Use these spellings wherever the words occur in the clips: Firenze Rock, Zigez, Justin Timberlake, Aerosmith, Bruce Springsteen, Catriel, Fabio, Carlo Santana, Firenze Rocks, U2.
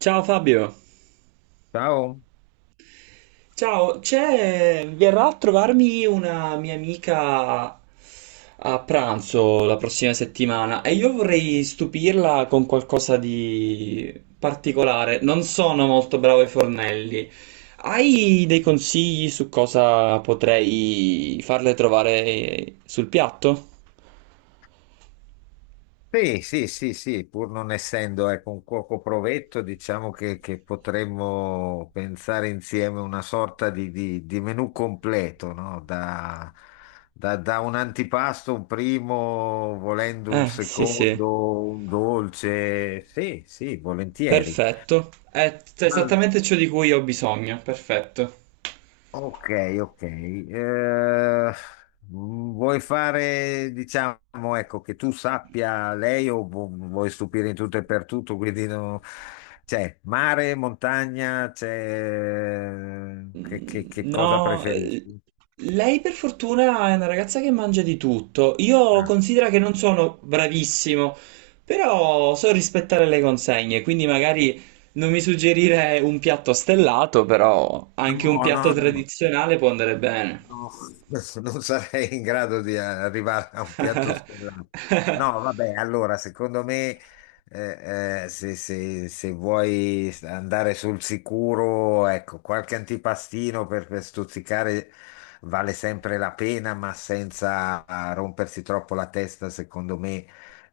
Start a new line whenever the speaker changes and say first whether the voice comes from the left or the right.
right: Ciao Fabio.
left: Ciao.
right: Ciao, verrà a trovarmi una mia amica a pranzo la prossima settimana e io vorrei stupirla con qualcosa di particolare. Non sono molto bravo ai fornelli. Hai dei consigli su cosa potrei farle trovare sul piatto?
left: Sì, sì, sì, sì, pur non essendo ecco, un cuoco provetto, diciamo che potremmo pensare insieme una sorta di menù completo, no? Da un antipasto, un primo, volendo un
right: Sì, sì.
left: secondo, un dolce. Sì, sì, volentieri.
right: Perfetto. È esattamente ciò di cui ho bisogno. Perfetto.
left: Ok, ok. Vuoi fare, diciamo, ecco, che tu sappia lei o vuoi stupire in tutto e per tutto, quindi c'è mare, montagna, c'è... Che cosa
right: No,
left: preferisci?
right: lei per fortuna è una ragazza che mangia di tutto. Io
left: Ah,
right: considero che non sono bravissimo, però so rispettare le consegne, quindi magari non mi suggerire un piatto stellato, però anche un
left: No,
right: piatto
left: no, no.
right: tradizionale può andare bene.
left: No, non sarei in grado di arrivare a un piatto stellato. No, vabbè, allora, secondo me, se, se vuoi andare sul sicuro, ecco, qualche antipastino per stuzzicare vale sempre la pena, ma senza rompersi troppo la testa, secondo me.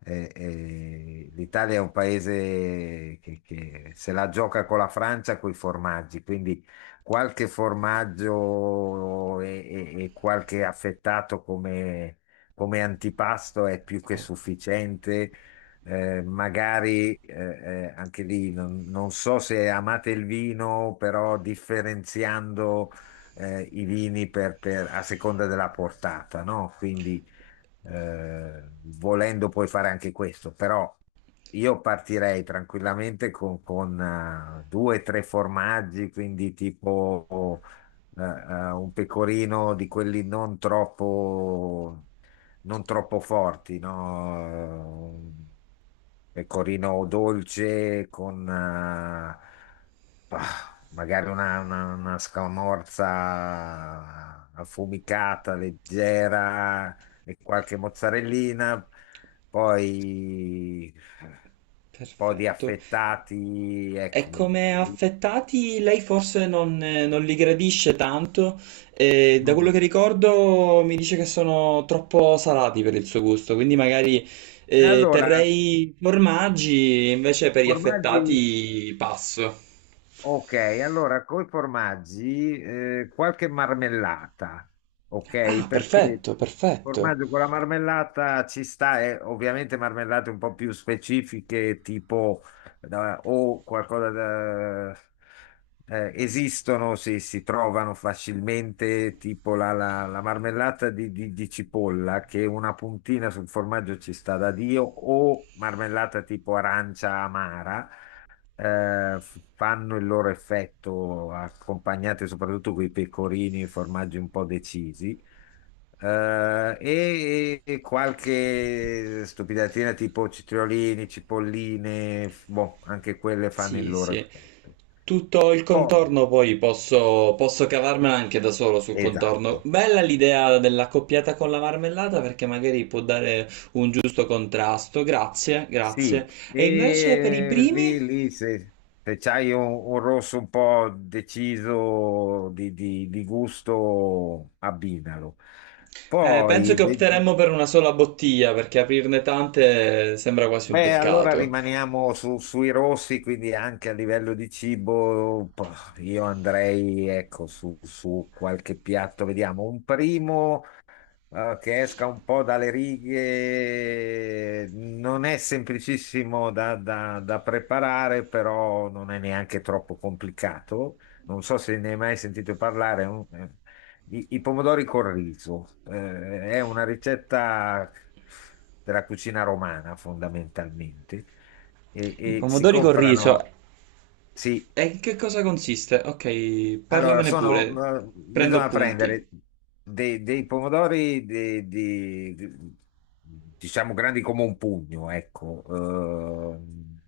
left: L'Italia è un paese che se la gioca con la Francia, con i formaggi, quindi qualche formaggio e qualche affettato come, come antipasto è più che sufficiente. Magari anche lì non so se amate il vino, però differenziando i vini a seconda della portata, no? Quindi eh, volendo puoi fare anche questo, però io partirei tranquillamente con due o tre formaggi, quindi tipo un pecorino di quelli non troppo, non troppo forti, no? Un pecorino dolce con bah, magari una scamorza affumicata, leggera, e qualche mozzarellina, poi un po' di
right: Perfetto.
left: affettati,
right: E
left: ecco.
right: come
left: Mm.
right: affettati lei forse non, non li gradisce tanto, e da quello che ricordo mi dice che sono troppo salati per il suo gusto, quindi magari
left: E allora,
right: terrei formaggi, invece per gli
left: formaggi.
right: affettati passo.
left: Ok, allora con i formaggi qualche marmellata, ok?
right: Ah,
left: Perché
right: perfetto,
left: il
right: perfetto.
left: formaggio con la marmellata ci sta, e ovviamente marmellate un po' più specifiche, tipo o qualcosa da... esistono, si trovano facilmente, tipo la marmellata di cipolla, che una puntina sul formaggio ci sta da Dio, o marmellata tipo arancia amara, fanno il loro effetto, accompagnate soprattutto con i pecorini e formaggi un po' decisi. E, e qualche stupidatina tipo citriolini, cipolline, boh, anche quelle fanno il
right: Sì,
left: loro
right: sì.
left: effetto.
right: Tutto il
left: Poi,
right: contorno poi posso cavarmela anche da solo sul contorno.
left: esatto,
right: Bella l'idea dell'accoppiata con la marmellata perché magari può dare un giusto contrasto. Grazie,
left: sì,
right: grazie. E invece per i
left: e
right: primi?
left: lì, lì se, se c'hai un rosso un po' deciso di, di gusto, abbinalo.
right: Penso
left: Poi,
right: che opteremmo per una sola bottiglia perché aprirne tante sembra quasi un
left: beh, allora
right: peccato.
left: rimaniamo sui rossi, quindi anche a livello di cibo, io andrei, ecco, su, su qualche piatto, vediamo, un primo, che esca un po' dalle righe, non è semplicissimo da, da preparare, però non è neanche troppo complicato. Non so se ne hai mai sentito parlare. I, i pomodori col riso, è una ricetta della cucina romana fondamentalmente.
right: I
left: E si
right: pomodori col riso.
left: comprano. Sì,
right: E in che cosa consiste? Ok,
left: allora,
right: parlamene pure.
left: sono,
right: Prendo
left: bisogna
right: appunti.
left: prendere dei, dei pomodori diciamo grandi come un pugno, ecco, ehm,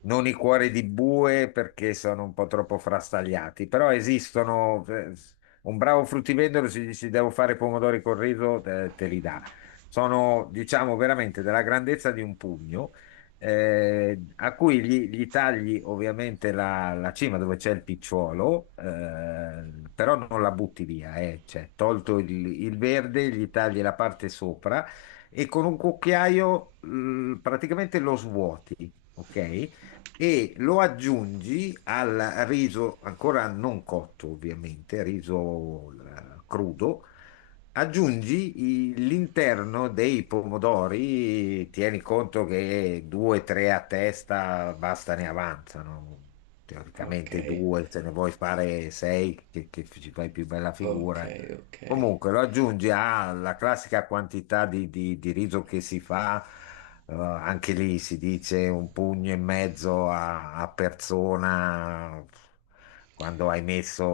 left: non i cuori di bue perché sono un po' troppo frastagliati, però esistono. Un bravo fruttivendolo, se gli dici devo fare pomodori col riso, te, te li dà. Sono, diciamo, veramente della grandezza di un pugno, a cui gli, gli tagli ovviamente la cima dove c'è il picciolo, però non la butti via, cioè, tolto il verde, gli tagli la parte sopra e con un cucchiaio, praticamente lo svuoti, ok? E lo aggiungi al riso ancora non cotto, ovviamente, riso crudo. Aggiungi l'interno dei pomodori, tieni conto che due, tre a testa basta ne avanzano.
right: Ok,
left: Teoricamente due, se ne vuoi fare sei, che ci fai più bella
right: ok,
left: figura.
right: ok.
left: Comunque lo aggiungi alla classica quantità di riso che si fa. Anche lì si dice un pugno e mezzo a, a persona quando hai messo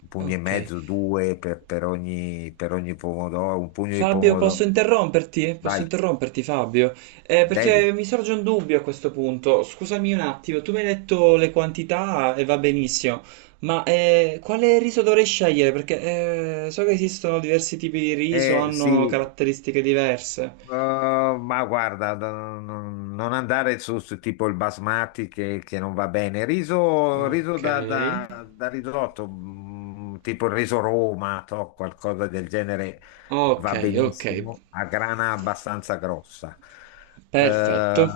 left: un pugno e
right: Ok.
left: mezzo, due per ogni pomodoro, un pugno di
right: Fabio, posso
left: pomodoro.
right: interromperti? Posso
left: Vai,
right: interromperti, Fabio?
left: devi.
right: Perché mi sorge un dubbio a questo punto. Scusami un attimo, tu mi hai detto le quantità e va benissimo, ma quale riso dovrei scegliere? Perché so che esistono diversi tipi di riso, hanno
left: Sì,
right: caratteristiche diverse.
left: Ma guarda, non non andare su, su tipo il basmati che non va bene. Riso, riso
right: Ok,
left: da, da risotto, mm, tipo il riso Roma, to, qualcosa del genere
right: ok,
left: va
right: ok,
left: benissimo, a grana abbastanza grossa. Eh,
right: perfetto,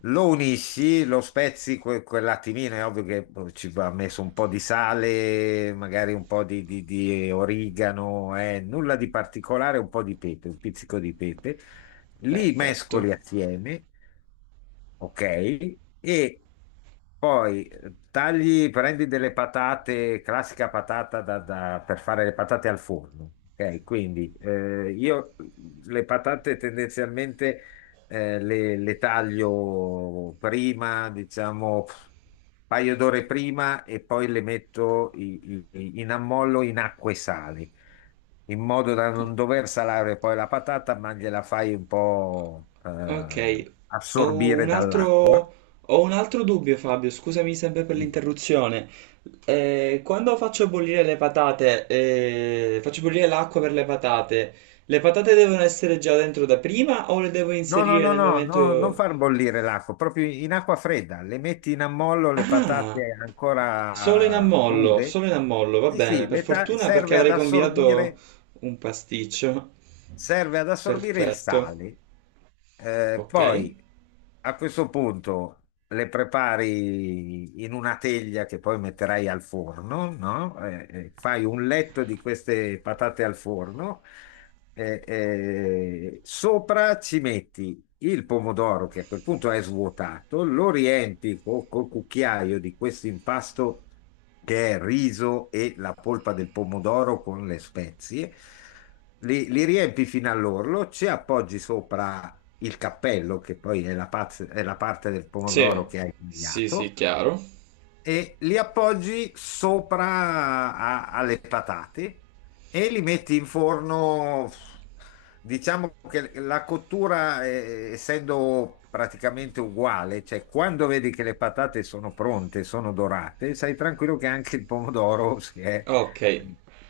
left: lo unisci, lo spezzi quell'attimino, è ovvio che boh, ci va messo un po' di sale, magari un po' di, di origano, nulla di particolare, un po' di pepe, un pizzico di pepe. Li
right: perfetto.
left: mescoli assieme ok? E poi tagli, prendi delle patate, classica patata da, per fare le patate al forno, ok? Quindi io le patate tendenzialmente le taglio prima, diciamo, pff, un paio d'ore prima e poi le metto in ammollo in acqua e sale in modo da non dover salare poi la patata, ma gliela fai un po'
right: Ok, ho un
left: assorbire dall'acqua.
right: altro, ho un altro dubbio, Fabio, scusami sempre per l'interruzione. Quando faccio bollire le patate, faccio bollire l'acqua per le patate devono essere già dentro da prima o le devo
left: No, no,
right: inserire
left: no,
right: nel
left: no, no, non
right: momento...
left: far bollire l'acqua, proprio in acqua fredda, le metti in ammollo le
right: Ah,
left: patate ancora crude.
right: solo in ammollo, va
left: Sì,
right: bene,
left: sì,
right: per fortuna perché avrei combinato un pasticcio.
left: serve ad assorbire il
right: Perfetto,
left: sale.
right: ok.
left: Poi a questo punto le prepari in una teglia che poi metterai al forno, no? Fai un letto di queste patate al forno, sopra ci metti il pomodoro che a quel punto è svuotato, lo riempi col cucchiaio di questo impasto che è riso e la polpa del pomodoro con le spezie, li, li riempi fino all'orlo, ci appoggi sopra il cappello, che poi è è la parte del
right: Sì,
left: pomodoro che hai
right: sì, sì,
left: tagliato,
right: chiaro.
left: e li appoggi sopra alle patate e li metti in forno. Diciamo che la cottura, essendo praticamente uguale, cioè quando vedi che le patate sono pronte, sono dorate, sai tranquillo che anche il pomodoro
right: Ok,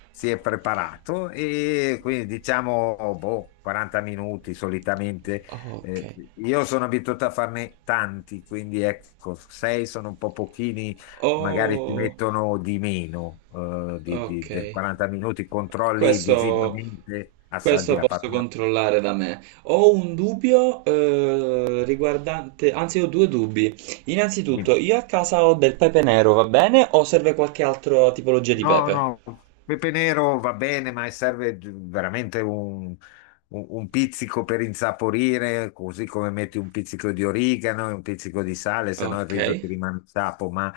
left: si è preparato e quindi diciamo boh, 40 minuti solitamente.
right: Ok.
left: Io sono abituato a farne tanti, quindi ecco, sei sono un po' pochini magari ti
right: Oh,
left: mettono di meno
right: ok.
left: del 40 minuti, controlli
right: Questo,
left: visivamente, assaggi
right: questo
left: la
right: posso
left: patata.
right: controllare da me. Ho un dubbio riguardante, anzi ho due dubbi. Innanzitutto, io a casa ho del pepe nero, va bene? O serve qualche altra tipologia di
left: No,
right: pepe?
left: no, pepe nero va bene, ma serve veramente un, un pizzico per insaporire, così come metti un pizzico di origano e un pizzico di sale, se no il
right: Ok,
left: riso ti rimane sapo, ma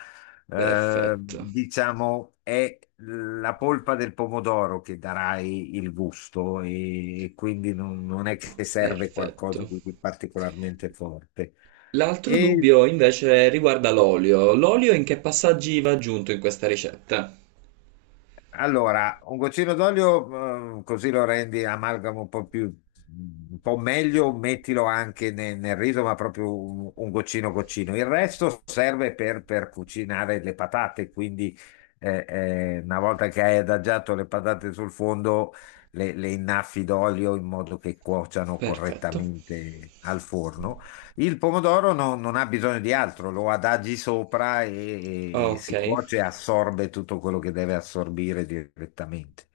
right: perfetto,
left: diciamo è la polpa del pomodoro che darai il gusto e quindi non, non è che serve
right: perfetto.
left: qualcosa di particolarmente forte.
right: L'altro dubbio invece riguarda l'olio. L'olio in che passaggi va aggiunto in questa ricetta?
left: Allora, un goccino d'olio, così lo rendi amalgamo un po' più, un po' meglio, mettilo anche nel, riso, ma proprio un goccino goccino. Il resto serve per cucinare le patate, quindi una volta che hai adagiato le patate sul fondo, le innaffi d'olio in modo che cuociano
right: Perfetto.
left: correttamente al forno. Il pomodoro non ha bisogno di altro, lo adagi sopra e
right: Ok.
left: si cuoce e assorbe tutto quello che deve assorbire direttamente.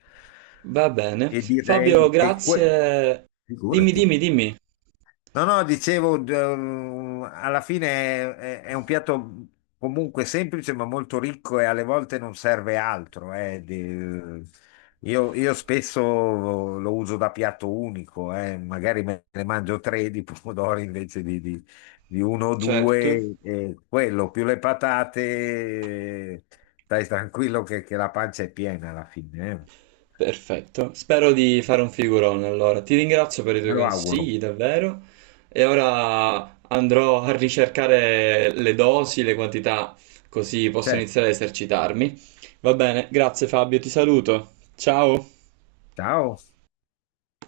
right: Va bene.
left: E direi
right: Fabio,
left: che
right: grazie. Dimmi,
left: figurati.
right: dimmi, dimmi.
left: No, no, dicevo, alla fine è, è un piatto comunque semplice ma molto ricco e alle volte non serve altro. Io spesso lo uso da piatto unico, magari me ne mangio tre di pomodori invece di, di uno o
right: Certo.
left: due, e quello più le patate, eh, stai tranquillo che la pancia è piena alla fine.
right: Perfetto. Spero di fare un figurone allora. Ti ringrazio per i tuoi
left: Me lo auguro.
right: consigli, davvero. E ora andrò a ricercare le dosi, le quantità, così posso
left: Certo,
right: iniziare a esercitarmi. Va bene, grazie Fabio, ti saluto. Ciao.
left: ciao.